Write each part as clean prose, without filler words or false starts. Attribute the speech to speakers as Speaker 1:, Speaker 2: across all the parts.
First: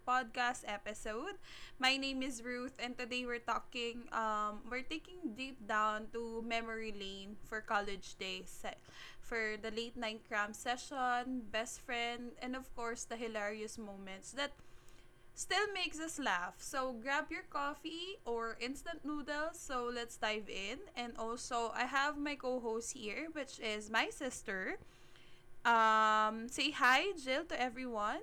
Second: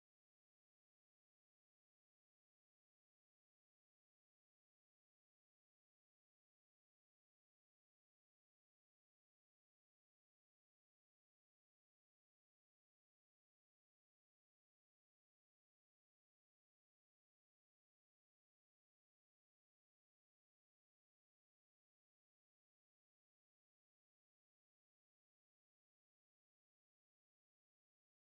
Speaker 1: podcast episode. My name is Ruth, and today we're talking. We're taking deep down to memory lane for college days, for the late night cram session, best friend, and of course the hilarious moments that still makes us laugh. So grab your coffee or instant noodles. So let's dive in. And also, I have my co-host here, which is my sister. Say hi, Jill, to everyone.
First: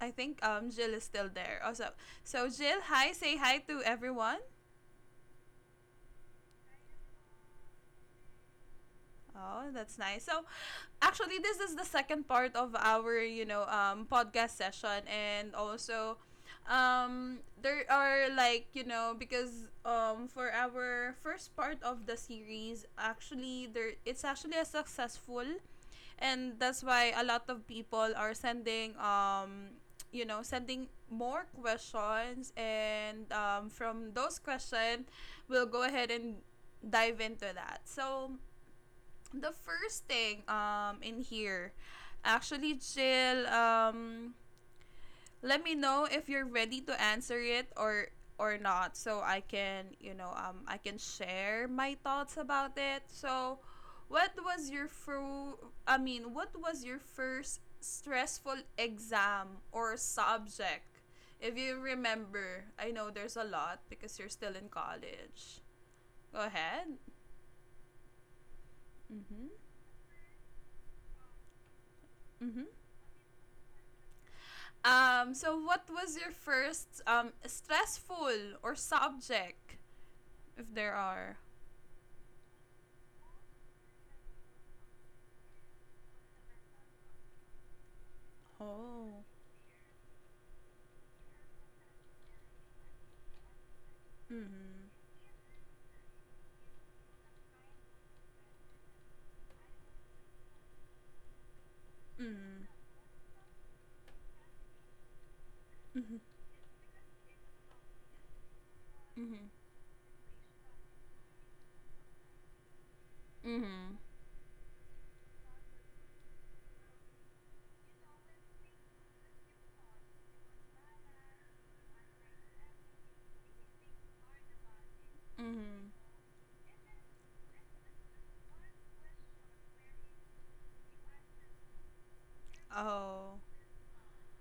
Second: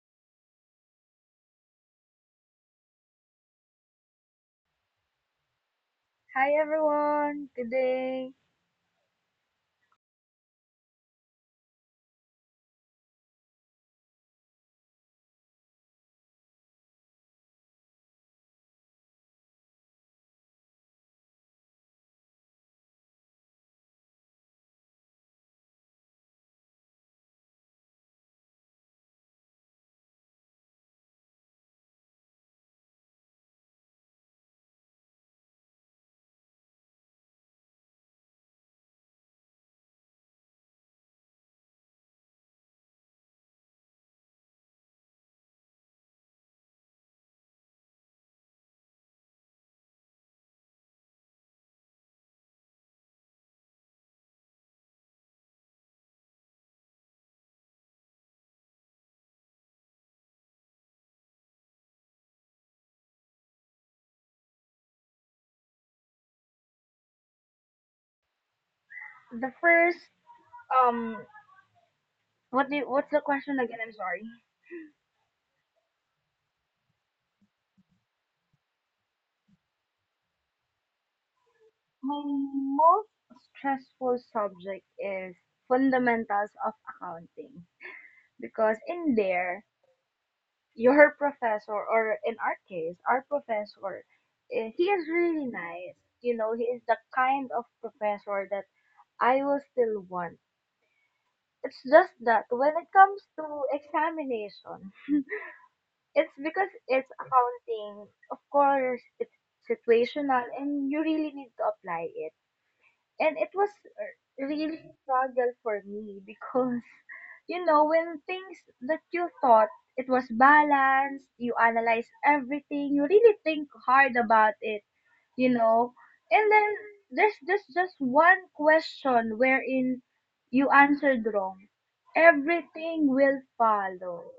Speaker 1: I think Jill is still there. Also, Jill, hi, say hi to everyone.
Speaker 2: Hi everyone. Good day.
Speaker 1: Oh, that's nice. So, actually, this is the second part of our, podcast session, and also, there are like you know because for our first part of the series, actually, there it's actually a successful, and that's why a lot of people are sending sending more questions, and from those questions we'll go ahead and dive into that. So the first thing in here, actually, Jill, let me know if you're ready to answer it or not, so I can, I can share my thoughts about it. So, what was your what was your first stressful exam or subject? If you remember, I know there's a lot because you're still in college. Go ahead. Mhm.
Speaker 2: The first um
Speaker 1: Mhm.
Speaker 2: what do you, What's the question again? I'm sorry.
Speaker 1: So what was your first stressful or subject, if there are?
Speaker 2: My most stressful subject is fundamentals of accounting because in
Speaker 1: Oh.
Speaker 2: there your professor, or in our case our professor,
Speaker 1: Mm-hmm.
Speaker 2: he is really nice. You know, he is the kind of professor that I will still want. It's just that
Speaker 1: Mm-hmm.
Speaker 2: when it comes to examination.
Speaker 1: Mm-hmm.
Speaker 2: It's because it's accounting. Of course, it's
Speaker 1: Mm-hmm.
Speaker 2: situational and you really need to apply it. And it was
Speaker 1: Mm-hmm.
Speaker 2: a really struggle for me because you know, when things that you thought it was balanced, you analyze everything, you really think hard about it, you
Speaker 1: Mm-hmm.
Speaker 2: know. And then there's just one question wherein you answered wrong. Everything
Speaker 1: Oh.
Speaker 2: will follow.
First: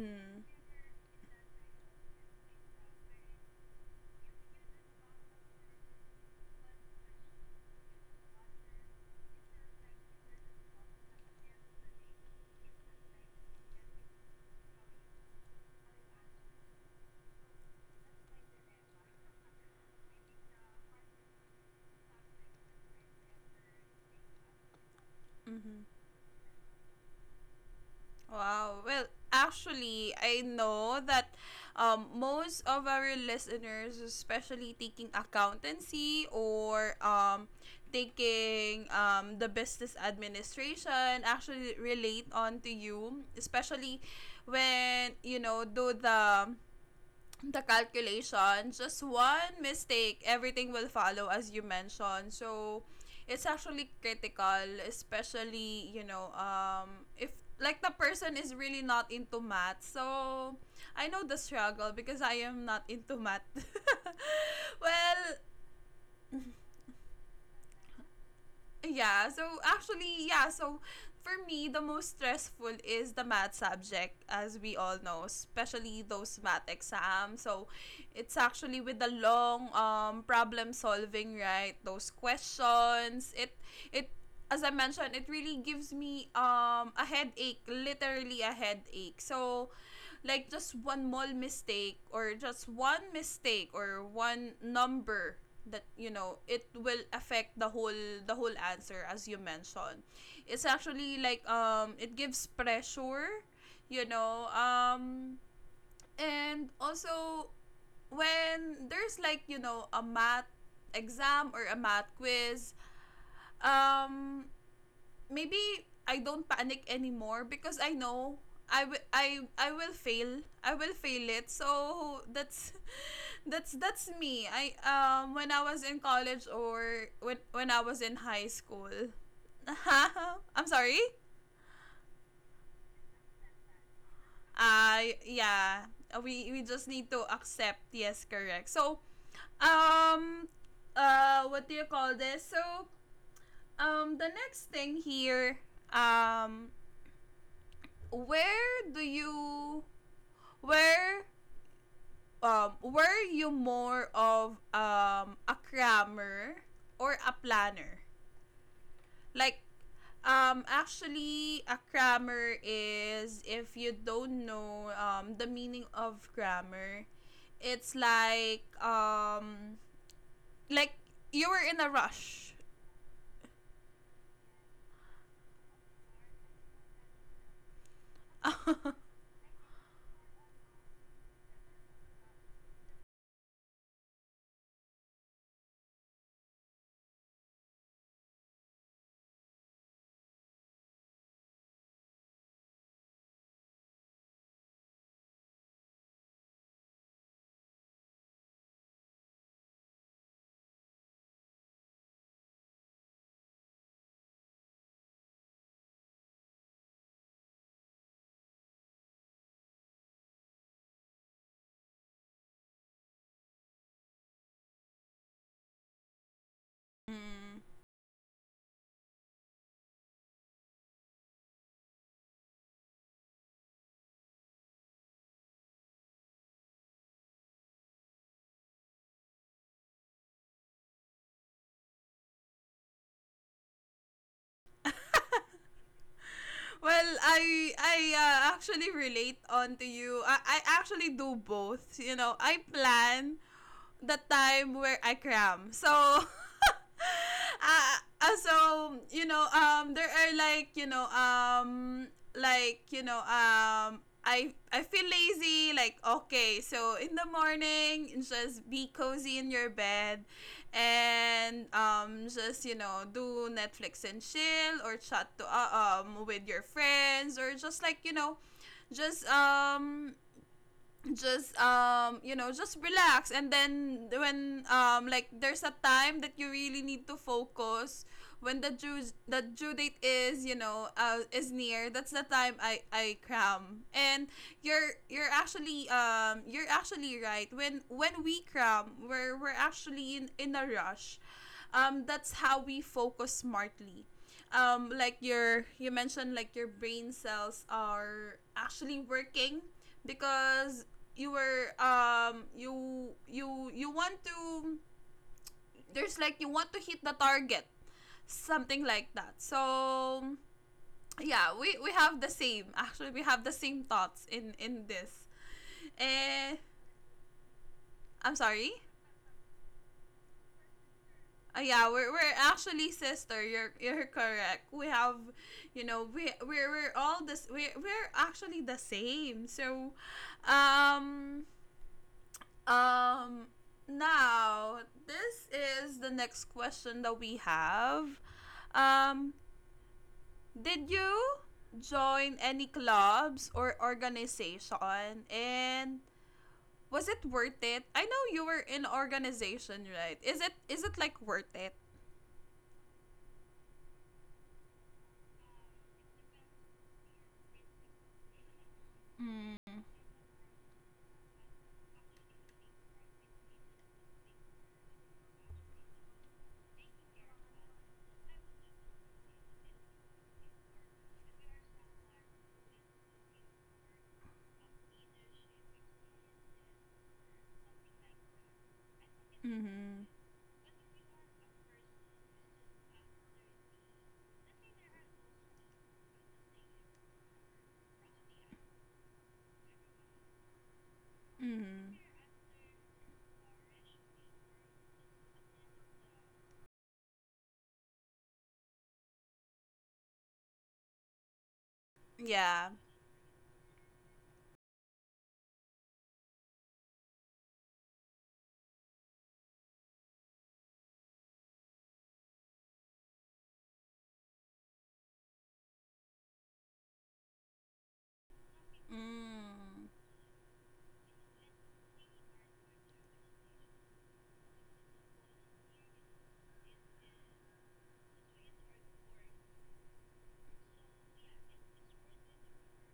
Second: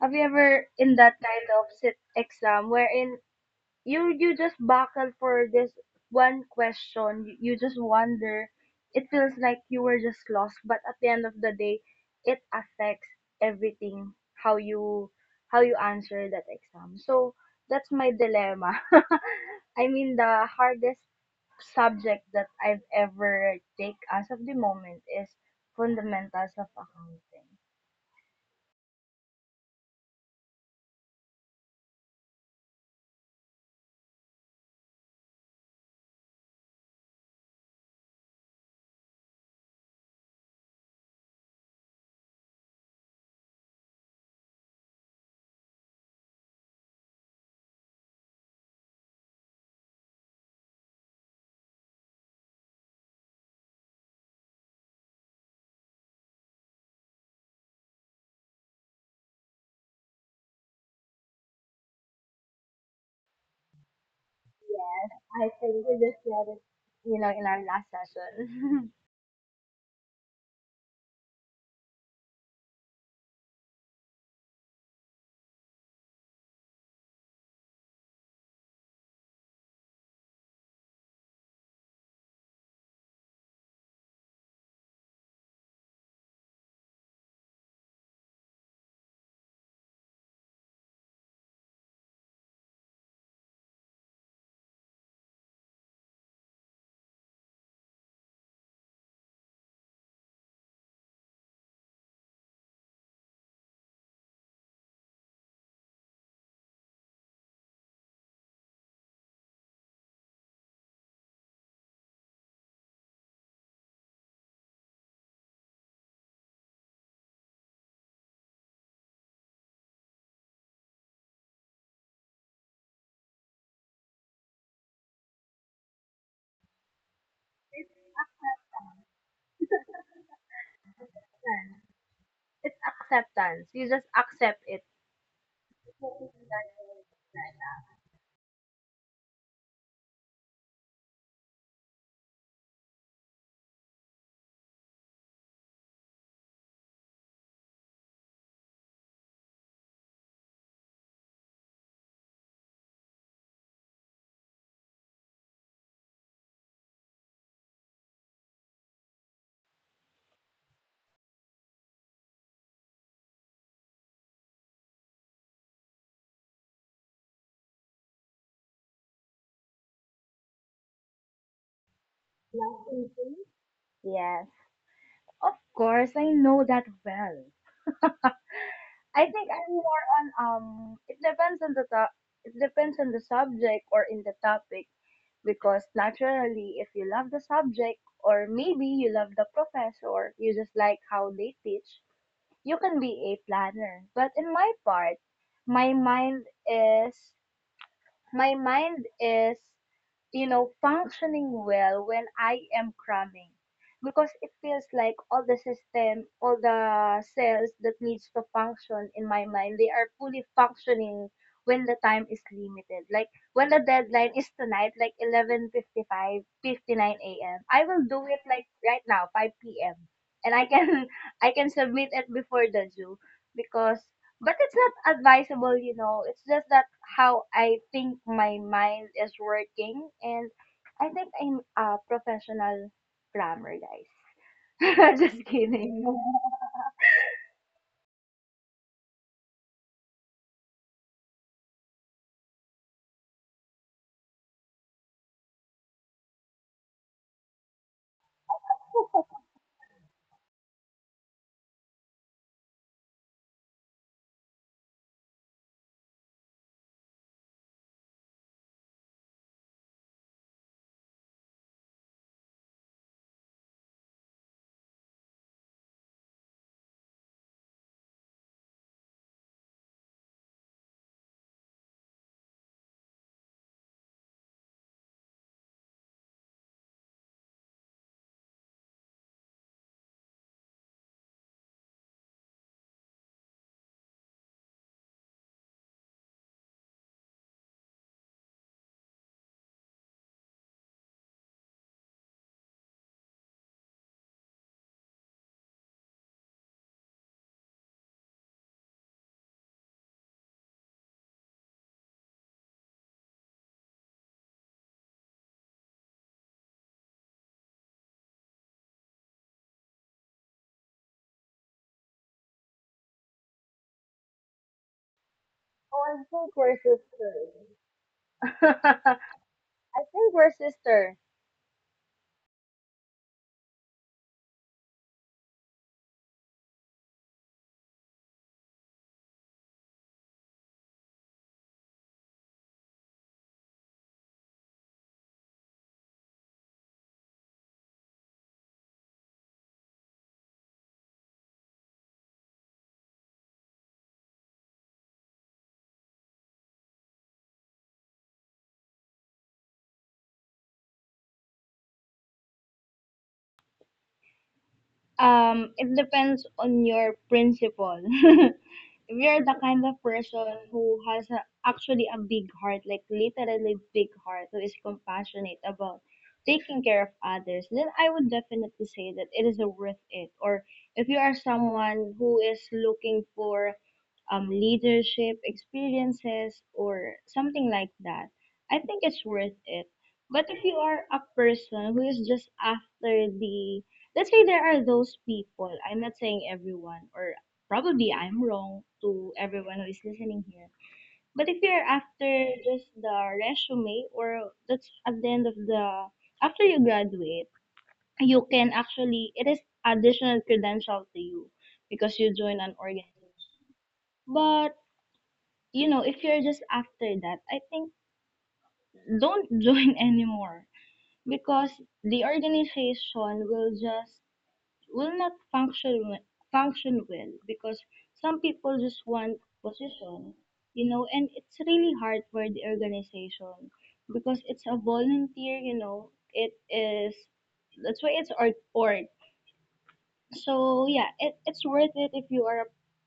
Speaker 2: Have you ever in that kind of sit exam wherein you just buckle for this one question, you just wonder, it feels like you were just lost, but at the end of the day, it affects everything, how you how you answer that exam. So that's my dilemma. I mean, the hardest subject that I've ever take as of the moment is
Speaker 1: Mm-hmm.
Speaker 2: fundamentals of accounting.
Speaker 1: Wow. Well, actually, I know that most of our listeners, especially taking accountancy or taking the business administration, actually relate on to you, especially when you know do the calculation. Just one mistake, everything will follow as you mentioned. So it's actually critical, especially, you know, if like the person is really not into math. So I know the struggle because I am not into math.
Speaker 2: Yes,
Speaker 1: Well,
Speaker 2: I think we just said it, you know, in our last session.
Speaker 1: yeah, so actually, yeah, so for me, the most stressful is the math subject, as we all know, especially those math exams. So it's actually with the long problem solving, right? Those questions. It, as I mentioned, it really gives me a headache, literally a headache. So like just one small mistake or just one mistake or one number that you know it will affect the whole answer as you mentioned. It's actually like it gives pressure, you know um and also when there's like a math exam or a math quiz, um maybe I don't panic anymore because I know I will fail. I will fail it. So that's that's me. I when I was in college or when I
Speaker 2: It's
Speaker 1: was in high
Speaker 2: acceptance.
Speaker 1: school. I'm sorry.
Speaker 2: Acceptance. It's acceptance. You just accept it.
Speaker 1: I yeah. We just need to accept. Yes, correct. So um what do you call this? So the next thing here, um where do you where were you more of a crammer or a planner? Like actually a crammer is if you don't know the meaning of grammar, it's like like you were in a rush.
Speaker 2: Yes, of course, I know that well. I think I'm more on. It depends on the top. It depends on the subject or in the topic, because naturally, if you love the subject or maybe you love the professor, you just like how they teach. You can be a planner, but in my part, my mind is my mind is, you know, functioning well when I am cramming, because it feels like all the system, all the cells that needs to function in my mind, they are fully functioning when the time is limited. Like when the deadline is tonight, like eleven fifty five fifty nine 59 a.m.
Speaker 1: Mm.
Speaker 2: I will do it like right now, 5 p.m. And I can I can submit it before the due, because but it's not advisable, you know. It's just that how I think my mind is working, and I think I'm a professional plumber, guys. Just kidding.
Speaker 1: Well, I actually relate on to you. I actually do both. You know, I plan the time where I cram. So, so you know, there are I feel lazy. Like okay, so in the morning, just be cozy in your bed, and just you know, do Netflix and chill, or chat to with your friends, or just just um you know just relax. And then when like there's a time that you really need to focus when the due date is is near, that's the time I cram. And you're actually you're actually right. When we cram, we're actually in a rush. That's how we focus smartly. Like you mentioned, like your brain cells are actually working because you want to, there's like you want to hit the target, something like that. So yeah, we have the same. Actually, we have the same thoughts in this.
Speaker 2: Oh, I think we're
Speaker 1: eh
Speaker 2: sisters.
Speaker 1: I'm sorry.
Speaker 2: I think we're sisters.
Speaker 1: Yeah, we're actually sister. You're correct. We have, you know, we're all this. We're actually the same. So um Um, Now, this is the next question that we have. Um, did you join any clubs or organization, and was it worth it? I know you were in organization, right? Is it like worth it?
Speaker 2: It depends on your principle. If you're the kind
Speaker 1: Mm.
Speaker 2: of person who has actually a big heart, like literally big heart, who is compassionate about taking care of others, then I would definitely say that it is worth it. Or if you are someone who is looking for leadership experiences or something like that, I think it's worth it.
Speaker 1: Mhm.
Speaker 2: But if you are a person who is just after the, let's say, there are those people, I'm not saying everyone, or probably I'm wrong to everyone who is listening here, but if you're
Speaker 1: Mhm.
Speaker 2: after just the resume, or that's at the end of the, after you graduate, you can actually, it is additional credential to you because you join an
Speaker 1: Yeah.
Speaker 2: organization. But you know, if you're just after that, I think don't join anymore, because the organization will just, will not function well, because some people just want
Speaker 1: Mm.
Speaker 2: position, you know, and it's really hard for the organization because it's a volunteer, you know, it is, that's why it's art org. So yeah, it's worth it if you are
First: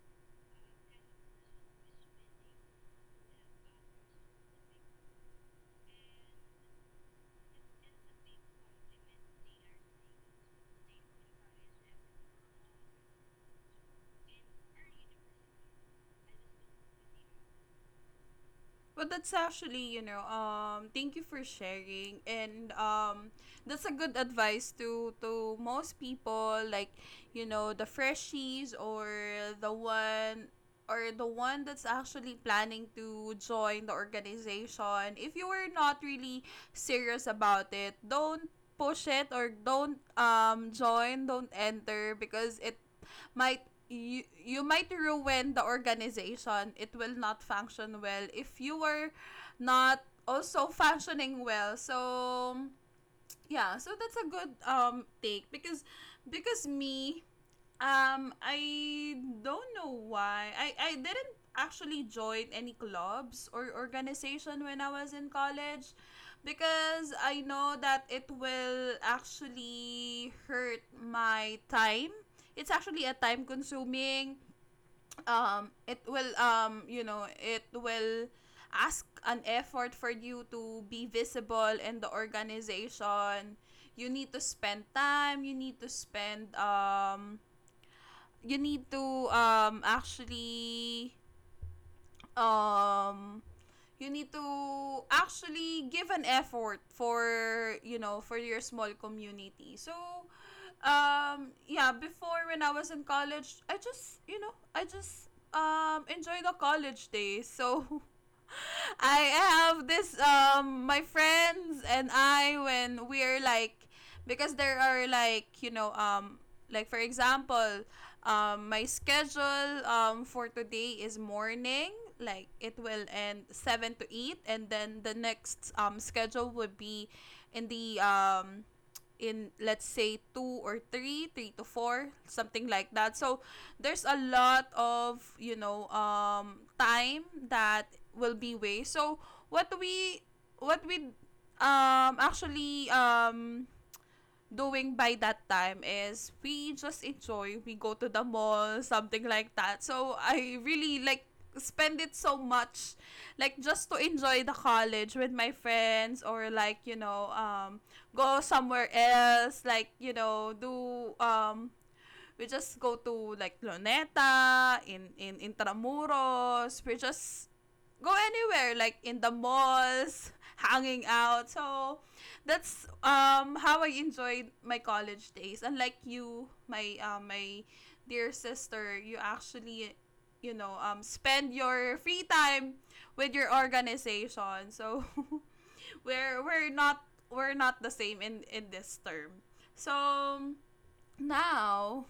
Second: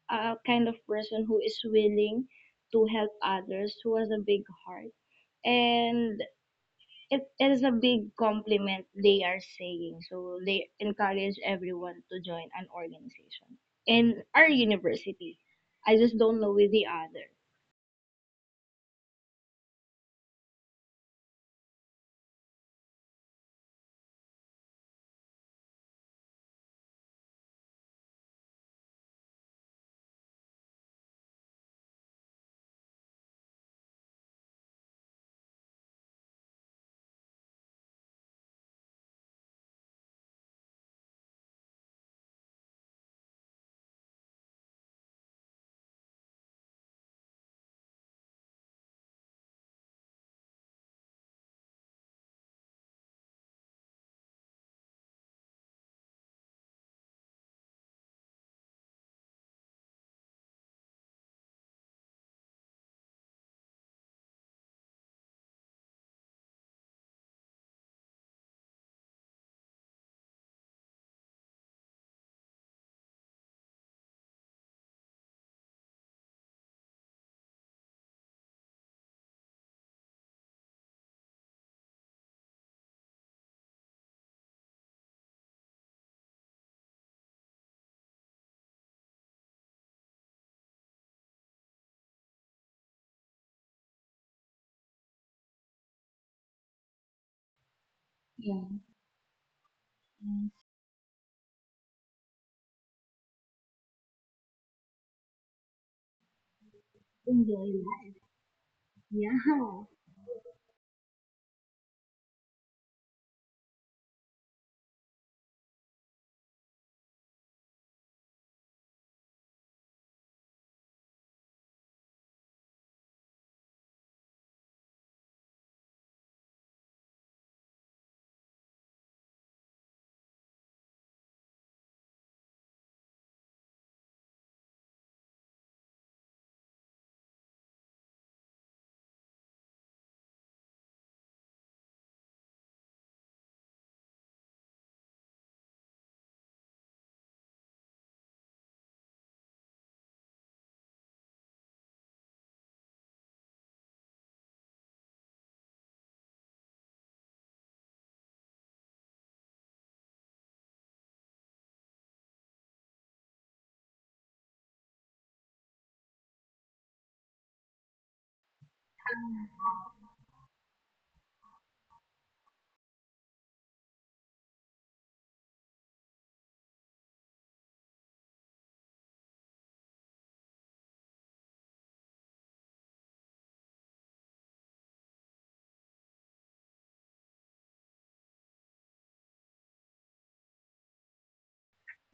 Speaker 2: a kind of person who is willing to help others, who has a big heart. And it is a big compliment they are saying. So they encourage everyone to join an organization in our university. I just don't know with the other.
Speaker 1: Well, that's actually, you know, thank you for sharing, and that's a good advice to most people, like, you know, the freshies or the one the one that's actually planning to join the organization. If you were not really serious about it, don't push it or don't join, don't enter, because it might you might ruin the organization. It will not function well if you are not also functioning well. So yeah, so that's a good take. Because me I don't know why. I didn't actually join any clubs or organization when I was in college because I know that it will actually hurt my time. It's actually a time consuming. It will it will ask an effort for you to be visible in the organization. You need to spend time, you need to spend you need to actually um you need to actually give an effort for you know for
Speaker 2: Yeah.
Speaker 1: your small community. So
Speaker 2: Nice.
Speaker 1: yeah, before, when I was in college, I just you know I just enjoy the college days.
Speaker 2: Enjoy
Speaker 1: So
Speaker 2: life.
Speaker 1: I
Speaker 2: Yeah.
Speaker 1: have this my friends and I, when we're like, because there are like like for example, my schedule for today is morning, like it will end 7 to 8, and then the next schedule would be in the in let's say 2 or 3 to 4, something like that. So there's a lot of you know time that will be waste. So what we what we actually doing by that time is we just enjoy, we go to the mall, something like that. So I really like spend it so much, like just to enjoy the college with my friends, or like you know go somewhere else, like you know do We just go to like Luneta, in Intramuros. We just go anywhere like in the malls, hanging out. So that's how I enjoyed my college days. Unlike you, my dear sister, you actually you know spend your free time with your organization. So we're not the same in this term. So now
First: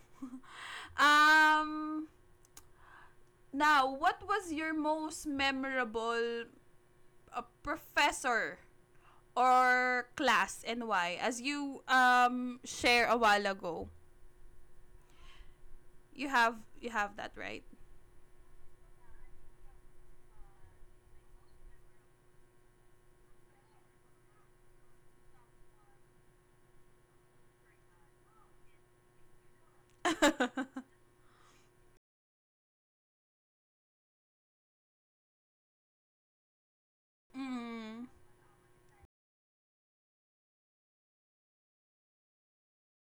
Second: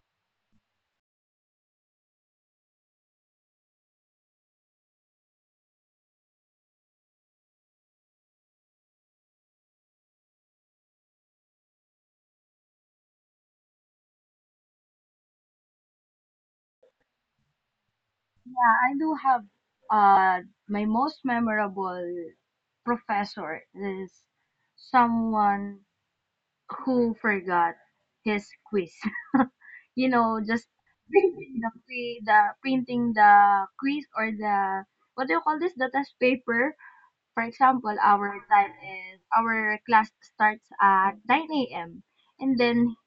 Speaker 1: Um, Now, what was your most memorable professor or class, and why? As you share a while ago, you have, you have that right.
Speaker 2: I do have uh my most memorable professor is someone who forgot his quiz. You know, just printing the quiz or the, what do you call this? The test paper. For
Speaker 1: Mm.
Speaker 2: example, our time is our class starts at 9 a.m. and then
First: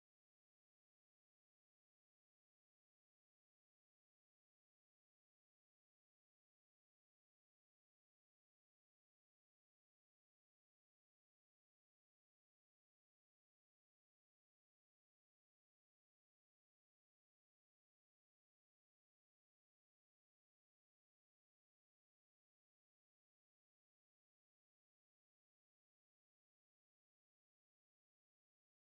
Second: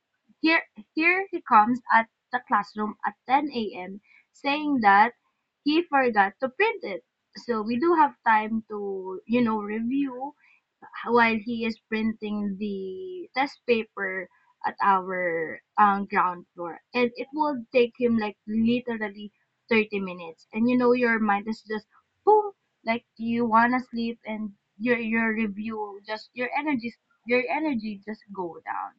Speaker 2: here here he comes at the classroom at 10 a.m., saying that he forgot to print it. So we do have time to, you know, review while he is printing the test paper at our ground floor. And it will take him like literally 30 minutes. And you know, your mind is just boom, like you want to sleep and your review, just your energy just go down.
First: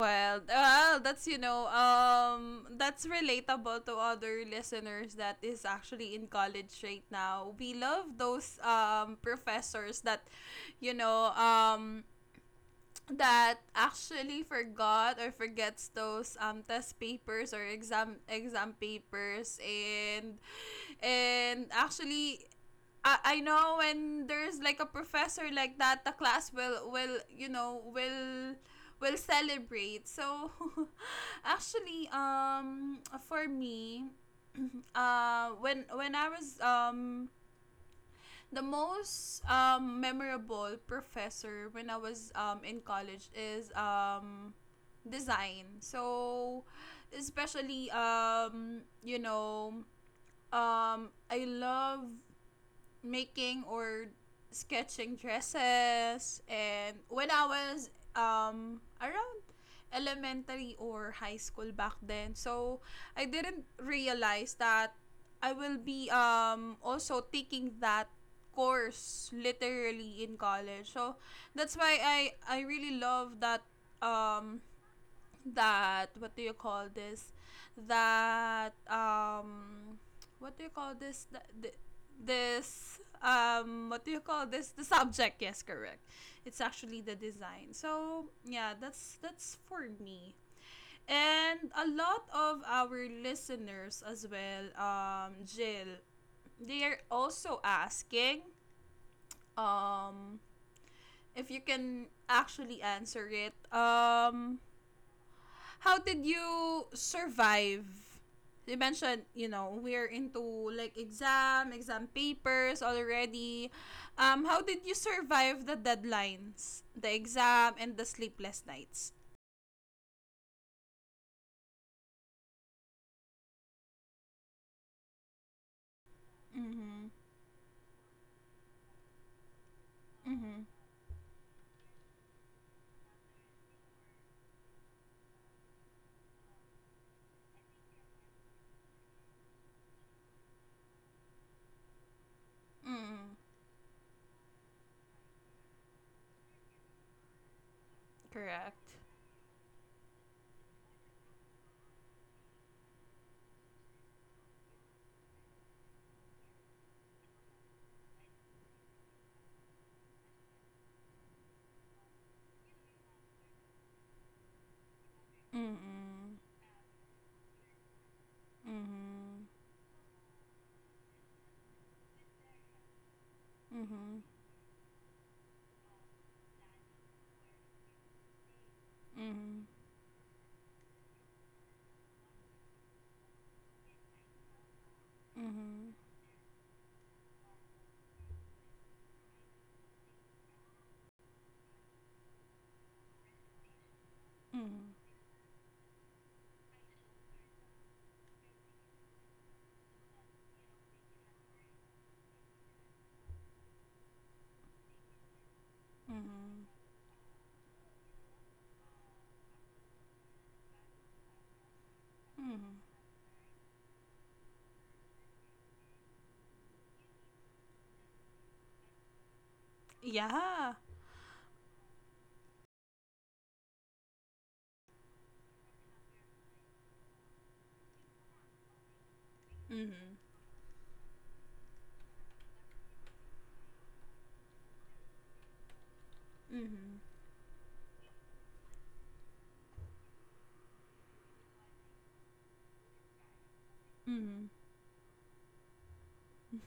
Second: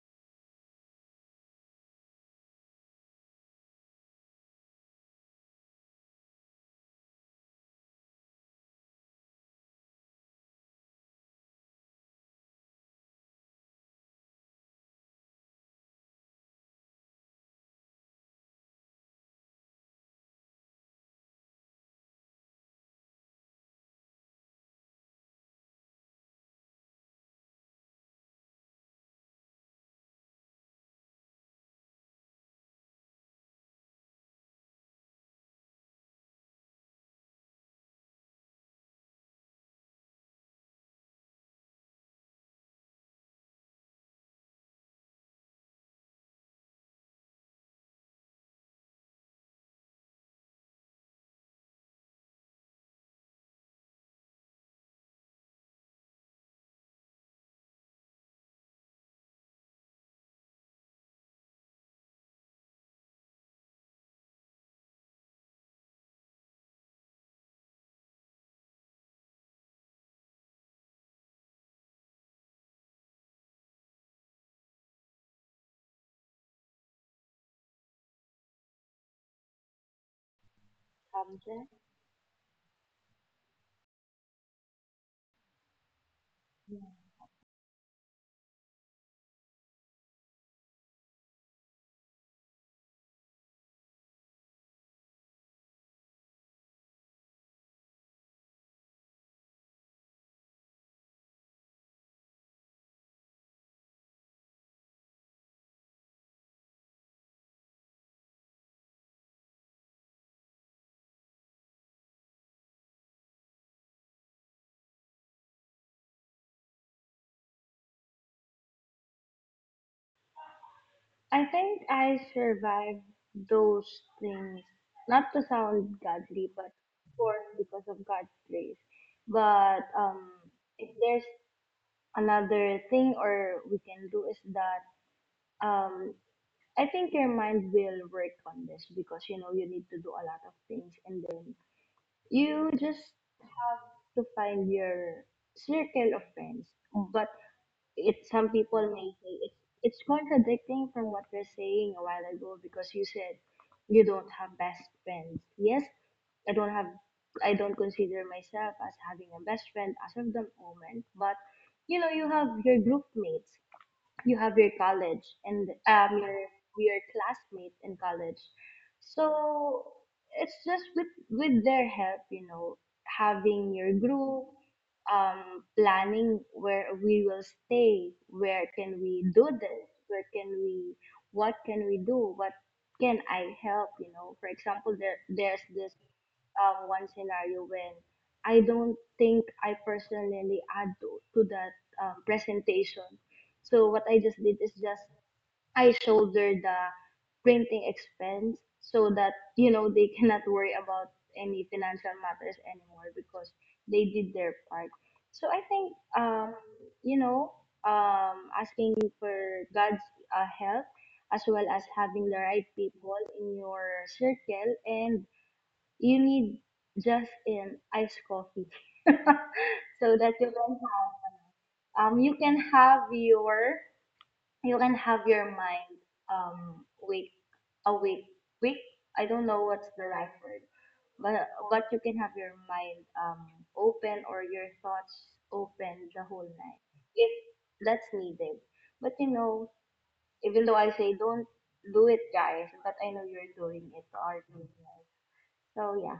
Speaker 1: Well, that's you know, that's relatable to other listeners that is actually in college right now. We love those professors that, you know, that actually forgot or forgets those test papers or exam papers. And actually I know when there's like a professor like that, the class will you know will celebrate. So actually for me, when I was the most memorable professor when I was in college is design. So, especially, I love making or sketching dresses, and when I was around elementary or high school back then. So I didn't realize that I will be also taking that course literally in college. So that's why I really love that um that what do you call this that what do you call this Th- th-
Speaker 2: Subject.
Speaker 1: this what do you call this the subject. Yes, correct. It's actually the design. So yeah, that's for me. And a lot of our listeners as well, Jill, they are also asking um if you can actually answer it. How did you survive? You mentioned, you know, we're into like exam papers already. How did you survive the deadlines, the exam, and the sleepless nights?
Speaker 2: I think I survived those things, not to sound godly,
Speaker 1: Mm-hmm.
Speaker 2: but of course because of God's grace. But
Speaker 1: Mm-hmm.
Speaker 2: if there's another thing or we can do, is that um I think your mind will work on this because, you know, you need to do a lot of things and then you
Speaker 1: Mm-hmm.
Speaker 2: just have to find your circle of friends. But it's
Speaker 1: Correct.
Speaker 2: some people may say it's contradicting from what you're saying a while ago, because you said you don't have best friends. Yes, I don't have I don't consider myself as having a best friend as of the moment, but you know, you have your group mates, you have your college and
Speaker 1: Mm-hmm.
Speaker 2: your classmates in college.
Speaker 1: Mm-hmm.
Speaker 2: So it's just with their help, you know, having
Speaker 1: Mm-hmm.
Speaker 2: your group, planning where we will stay, where can
Speaker 1: Mm-hmm.
Speaker 2: we do this, where can we, what can we do, what can I help, you know? For example, there
Speaker 1: Mm-hmm.
Speaker 2: there's this one scenario when I don't think I personally add to that presentation. So what I just
Speaker 1: Mm-hmm.
Speaker 2: did is just I shoulder the printing expense so that, you know, they cannot worry about any financial matters anymore because they did their part. So I think,
Speaker 1: Mm-hmm.
Speaker 2: you know, asking for God's help, as well as
Speaker 1: Mm-hmm.
Speaker 2: having the right people in your circle, and you need just an iced coffee so
Speaker 1: Yeah.
Speaker 2: that you can have your mind wake awake wake, I don't know
Speaker 1: Mm-hmm.
Speaker 2: what's the right word, but you can have your mind open, or your thoughts open the whole
Speaker 1: Mm-hmm.
Speaker 2: night if that's needed. But you know, even though I say don't do it, guys, but I know you're doing
Speaker 1: Mm-hmm.
Speaker 2: it already, our listeners, so yeah.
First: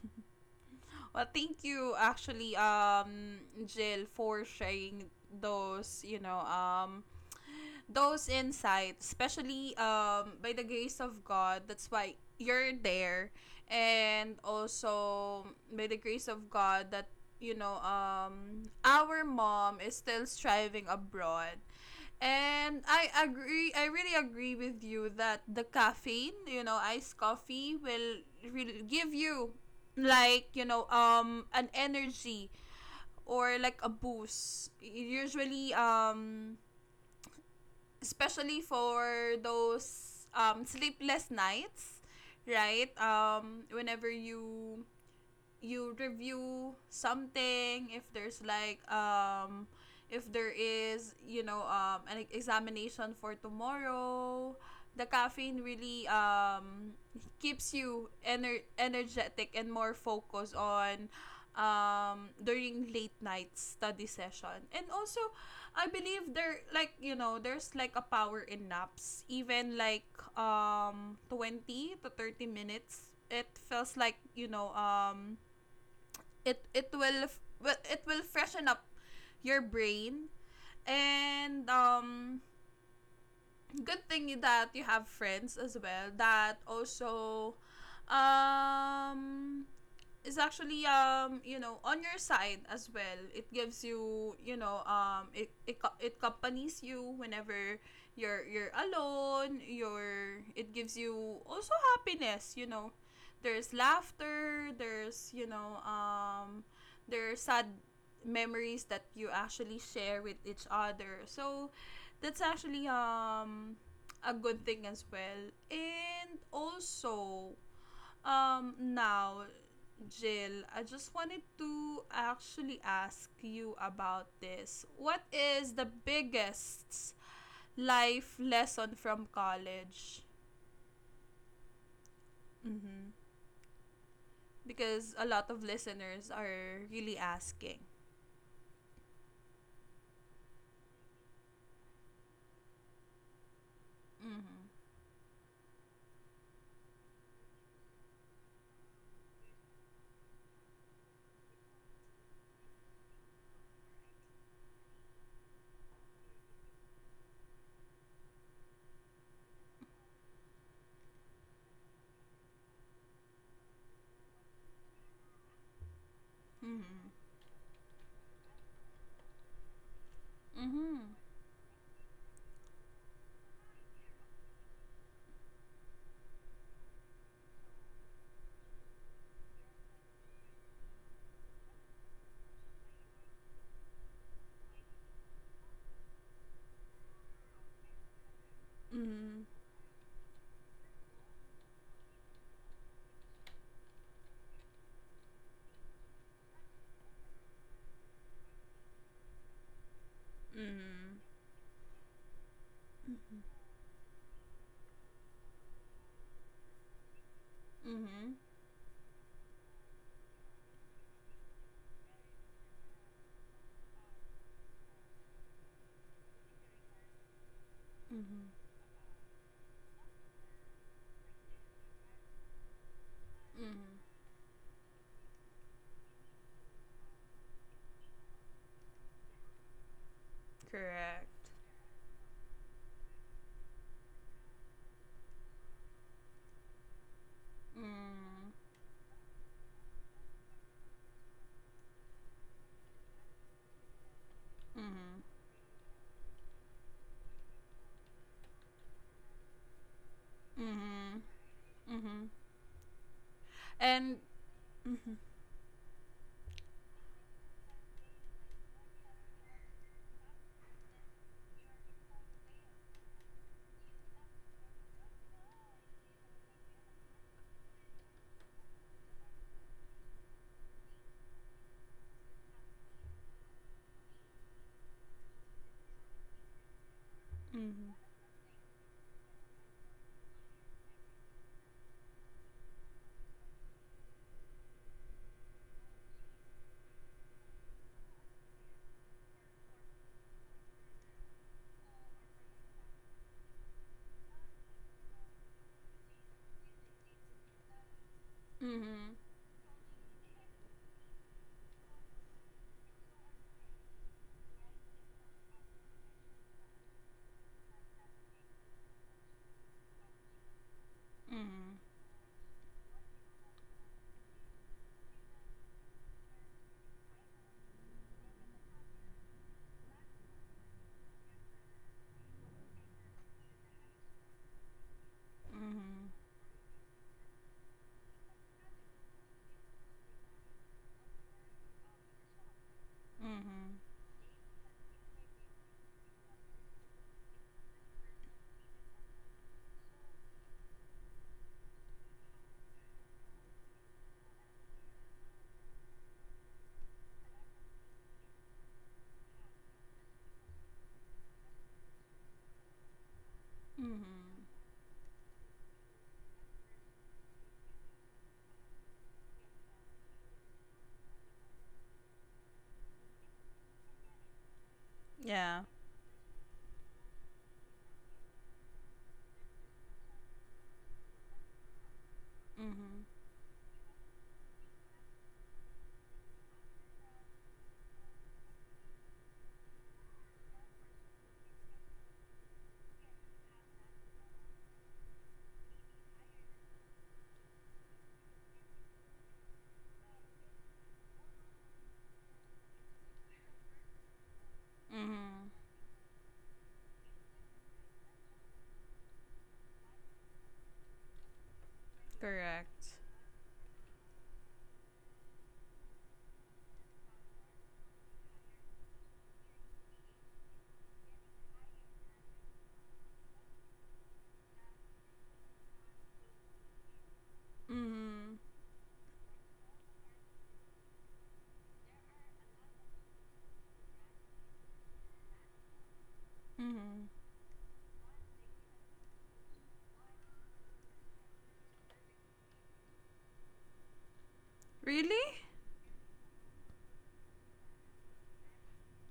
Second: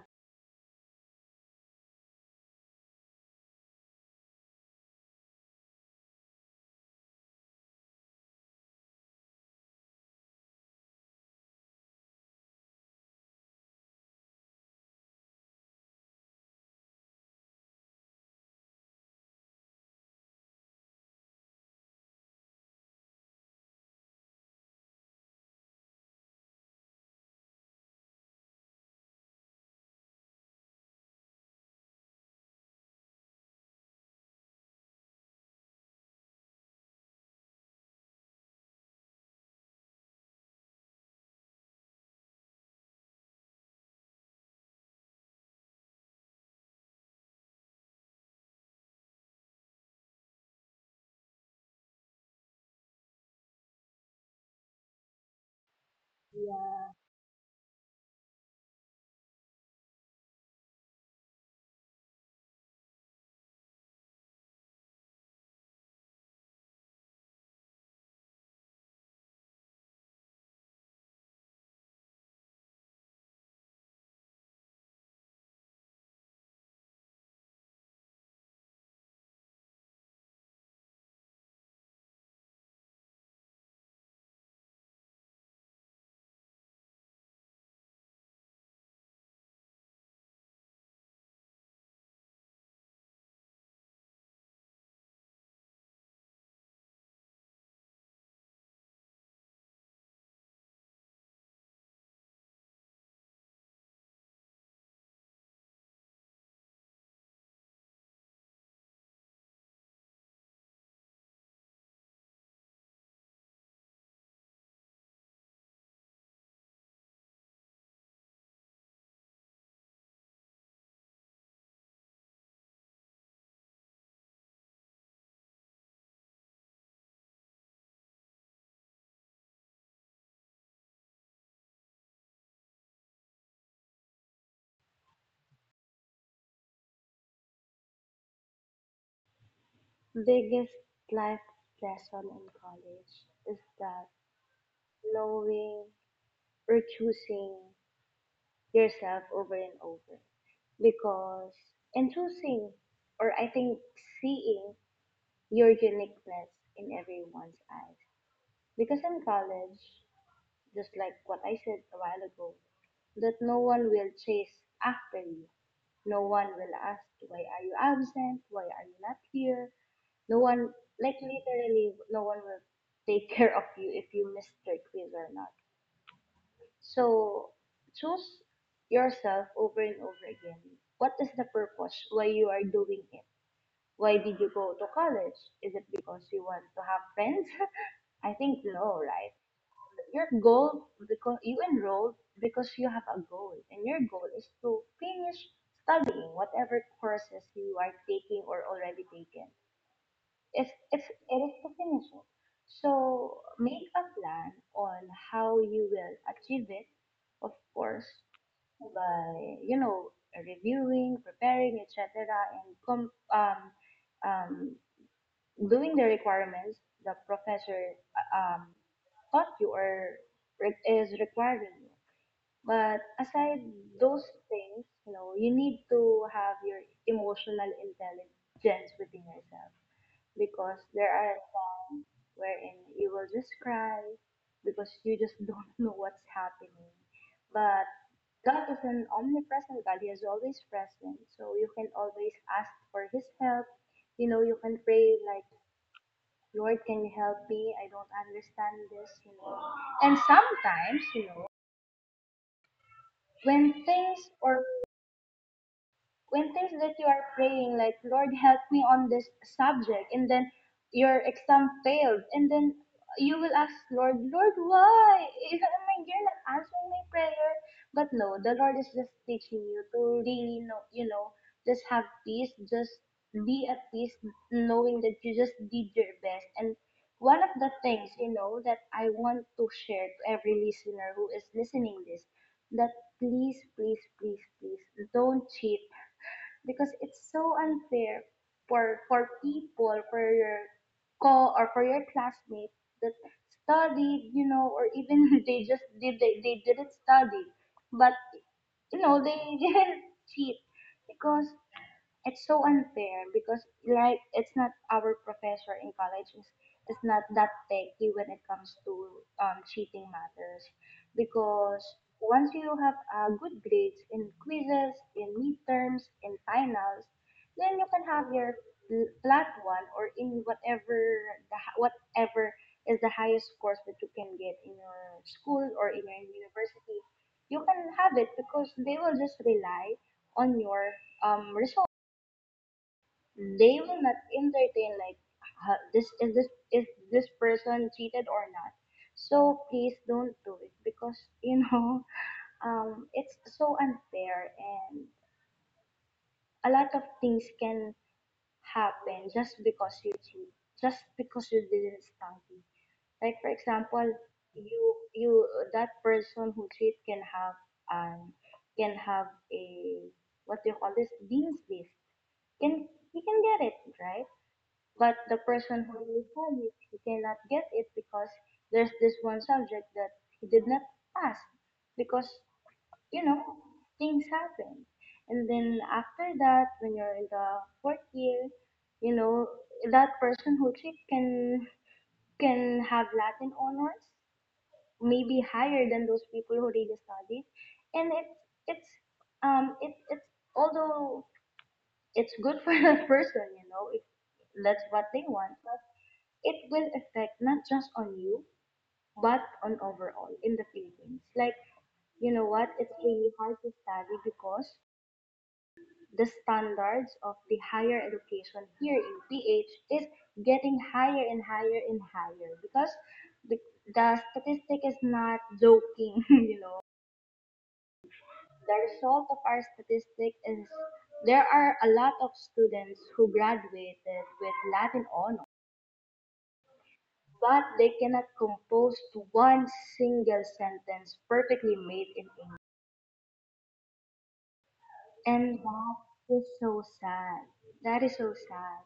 Speaker 1: Well, thank you actually, Jill, for sharing those, you know, those insights, especially by the grace of God. That's why you're there, and also by the grace of God that you know our mom is still striving abroad. And I agree. I really agree with you that the caffeine, iced coffee will really give you like an energy or like a boost. Usually, especially for those sleepless nights, right? Whenever you review something, if there's like if there is an examination for tomorrow, the caffeine really
Speaker 2: Yeah.
Speaker 1: keeps you energetic and more focused on during late night study session. And also, I believe there there's like a power in naps, even like 20 to 30 minutes. It feels like it will well, it will freshen up your brain. And good thing that you have friends as well, that also um is actually on your side as well. It gives you, you know it accompanies you whenever you're alone. Your It gives you also happiness, you know. There's laughter, there's there are sad memories that you actually share with each other. So that's actually a good thing as well. And also, now, Jill, I just wanted to actually ask you about this. What is the biggest life lesson from college? Mm-hmm. Because a lot of listeners are really asking.
Speaker 2: Biggest life lesson in college is that
Speaker 1: Mm-hmm.
Speaker 2: knowing or choosing yourself over and over, because and choosing, or I think seeing your uniqueness in everyone's eyes. Because in college, just like what I said a while ago, that no one will chase after you. No one will
Speaker 1: Mm-hmm.
Speaker 2: ask why are you absent, why are you not here. No one,
Speaker 1: Mm-hmm.
Speaker 2: like literally no one will take care of you if you missed your quiz or not. So choose yourself over and over again. What is the purpose? Why you are doing it? Why did you go to college? Is it because you want to have friends? I think no, right? Your goal, because you enrolled, because you have a goal, and your goal is to finish studying whatever courses you are taking or already taken. If
Speaker 1: Mm-hmm.
Speaker 2: it is to finish it.
Speaker 1: Mm-hmm.
Speaker 2: So make a plan on how you will achieve it, of
Speaker 1: Mm-hmm.
Speaker 2: course, by, you know, reviewing, preparing, etc., and um, doing the requirements the professor
Speaker 1: Mm-hmm.
Speaker 2: taught you, or is requiring you. But aside
Speaker 1: Mm-hmm.
Speaker 2: those things, you know, you need to have your emotional intelligence within yourself, because
Speaker 1: Correct.
Speaker 2: there are times wherein you will just cry because you just don't know what's happening. But
Speaker 1: Mm-hmm.
Speaker 2: God is an omnipresent God. He is always present. So you can always ask for His help. You know, you can
Speaker 1: Mm-hmm.
Speaker 2: pray like, Lord, can you help me? I don't understand this, you know. And
Speaker 1: Mm-hmm.
Speaker 2: sometimes, you know,
Speaker 1: Mm-hmm.
Speaker 2: when
Speaker 1: And
Speaker 2: things or
Speaker 1: mm-hmm.
Speaker 2: when things that you are praying, like, Lord, help me on this subject, and then your exam failed, and then you will ask, Lord, why? I mean, you're not answering my prayer. But no, the Lord is just teaching you to really know, you know, just have peace, just be at peace, knowing that you just did your best. And one of
Speaker 1: Mm-hmm.
Speaker 2: the things, you know, that I want to share to every listener who is listening this, that please please please please don't cheat, because it's so unfair for people, for your classmates that studied, you know, or even they didn't study, but
Speaker 1: Mhm.
Speaker 2: you know, they didn't cheat, because it's so unfair. Because, like, it's not, our professor in college is not that techy when it comes to cheating matters.
Speaker 1: Mhm.
Speaker 2: Because once you have good grades in quizzes, in midterms, in finals, then you can have your flat one, or in whatever whatever is the highest scores that you can get in your school
Speaker 1: Mhm.
Speaker 2: or in your university. You can have it because they will just rely on your result.
Speaker 1: Mhm.
Speaker 2: They will not entertain like, This is, this person cheated or not." So please don't do it because you know, it's so unfair, and a lot of things can happen just because you cheat, just because you didn't study. Like for example,
Speaker 1: Mhm.
Speaker 2: you that person who cheat can have, um can have a, what do you call this, dean's list. Can He can get it, right? But the
Speaker 1: Yeah.
Speaker 2: person who will study, he cannot get it because there's this one subject that he did not pass because,
Speaker 1: Mhm.
Speaker 2: you know, things happen. And then after that, when you're in the fourth year, you know, that person who cheat can have Latin honors, maybe higher than those people who really studied. And it's it's although it's good for that person, you know, if that's what
Speaker 1: Mhm.
Speaker 2: they want, but it will affect not just on you, but on overall in the Philippines. Like, you know
Speaker 1: Correct.
Speaker 2: what, it's really hard to study because the standards of the higher education here in PH is getting higher and higher and higher, because the, the statistic is not joking, you know.
Speaker 1: Mhm.
Speaker 2: The result of our statistic is there are a lot of students who graduated with Latin honor,
Speaker 1: Mhm.
Speaker 2: but they cannot compose to one single sentence perfectly made in English.
Speaker 1: Really?
Speaker 2: And that is so sad. That is so sad.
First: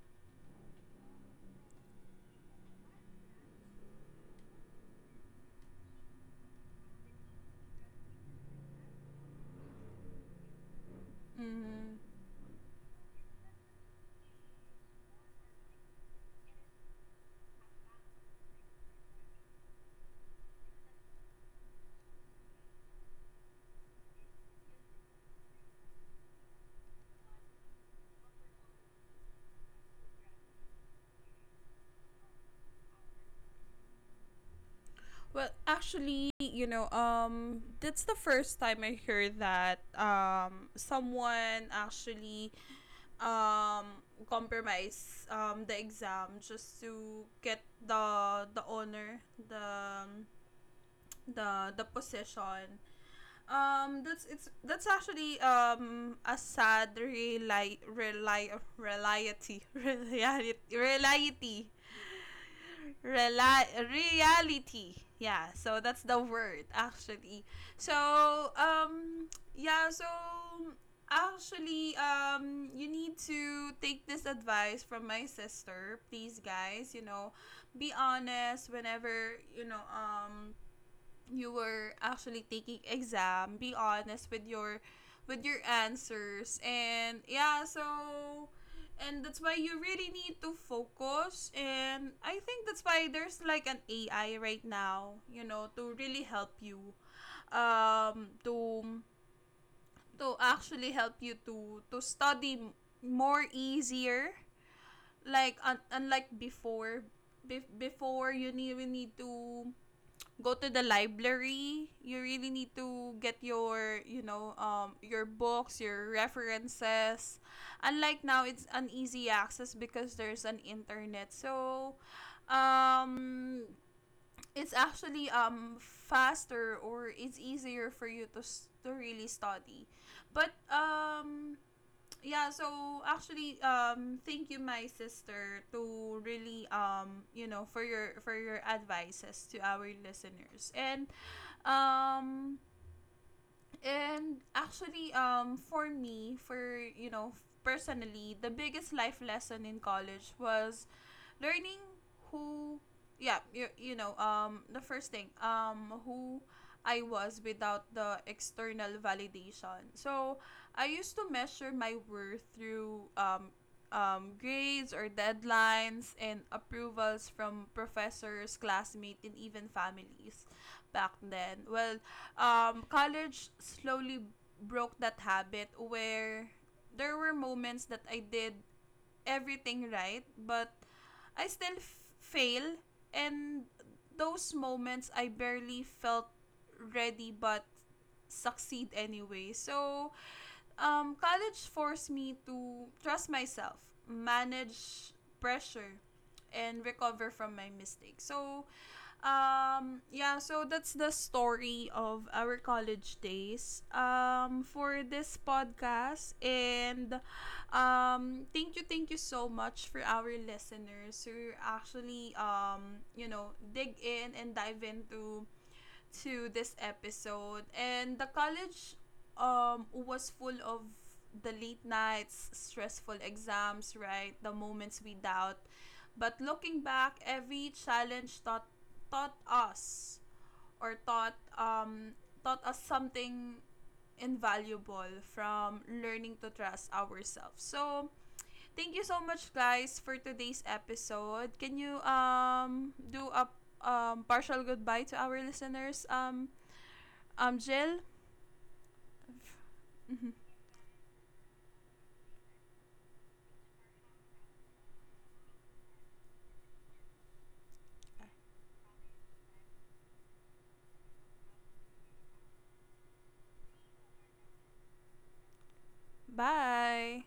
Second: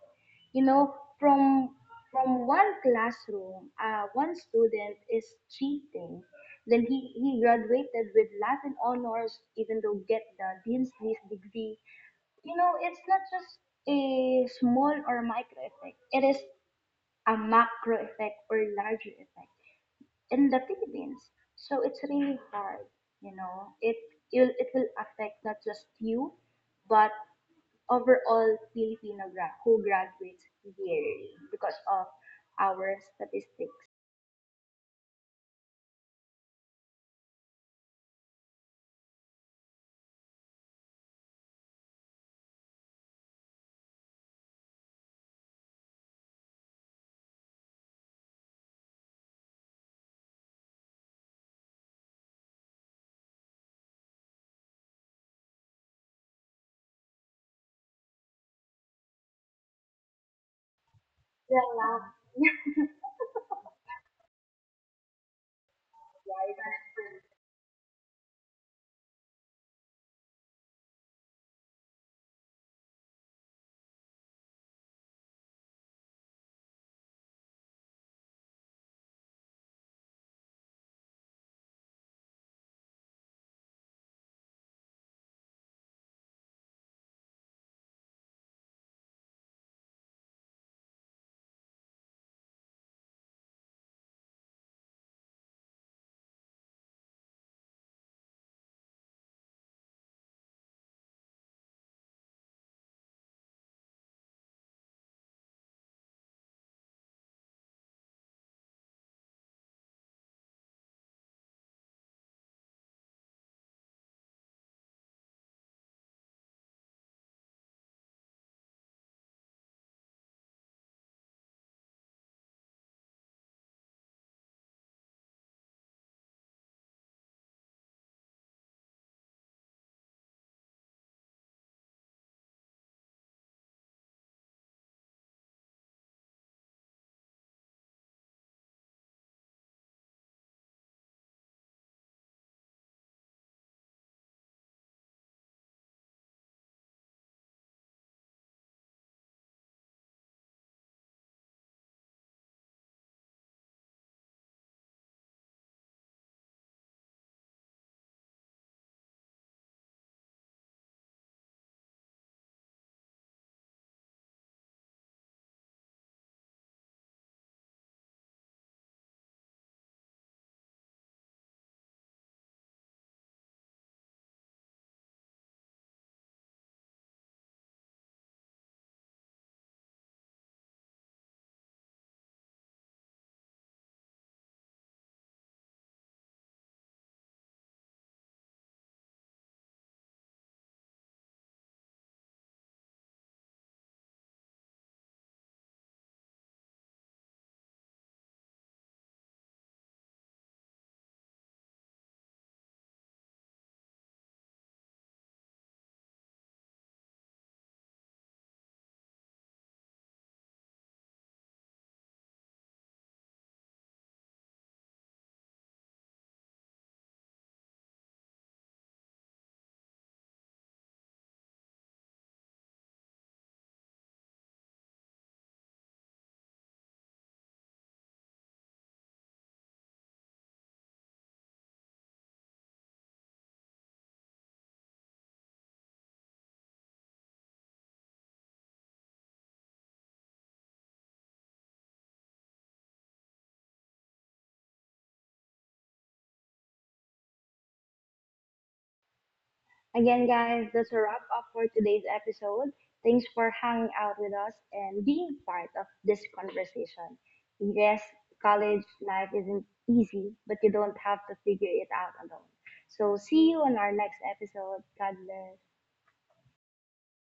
Speaker 2: You know, from from one classroom, one student is cheating. Then he graduated with Latin honors, even though get the dean's list degree.
Speaker 1: Mhm.
Speaker 2: You know, it's not just a small or micro effect. It is a macro effect or larger effect in the Philippines. So it's really hard. You know, it will affect not just you, but overall Filipino who graduates yearly because of our statistics.
Speaker 1: Well, actually, that's the first time I heard that someone actually um compromise the exam just to get the honor, the the position. That's actually a sad reli reli reality
Speaker 2: Well,
Speaker 1: reality. Yeah, so that's the word
Speaker 2: yeah.
Speaker 1: actually. So yeah, so actually you need to take this advice from my sister, please, guys. You know, be honest whenever you were actually taking exam, be honest with your answers. And yeah, so and that's why you really need to focus. And I think that's why there's like an AI right now, you know, to really help you, to actually help you to study more easier, like unlike before. Be Before you need to go to the library. You really need to get your, your books, your references. Unlike now, it's an easy access because there's an internet. So, um, it's actually faster, or it's easier for you to to really study. But yeah, so actually thank you, my sister, to really for your advices to our listeners. And um and actually, for me, for, personally, the biggest life lesson in college was learning who, yeah, the first thing, who I was without the external validation. So I used to measure my worth through grades or deadlines and approvals from professors, classmates, and even families back then. Well, college slowly broke that habit, where there were moments that I did everything right, but I still fail. And those moments, I barely felt ready but succeed anyway. So, college forced me to trust myself, manage pressure, and recover from my mistakes. So, yeah, so that's the story of our college days, for this podcast. And thank you so much for our listeners who actually, dig in and dive into to this episode. And the college was full of the late nights, stressful exams, right? The moments we doubt. But looking back, every challenge taught taught us or taught taught us something invaluable, from learning to trust ourselves. So, thank you so much, guys, for today's episode. Can you do a partial goodbye to our listeners, Angel.
Speaker 2: Again, guys, that's a wrap up for today's episode. Thanks for hanging out with us and being part of this conversation. Yes, college life isn't easy, but you don't have to figure it out alone. So, see you on our next episode. God bless.
Speaker 1: Bye.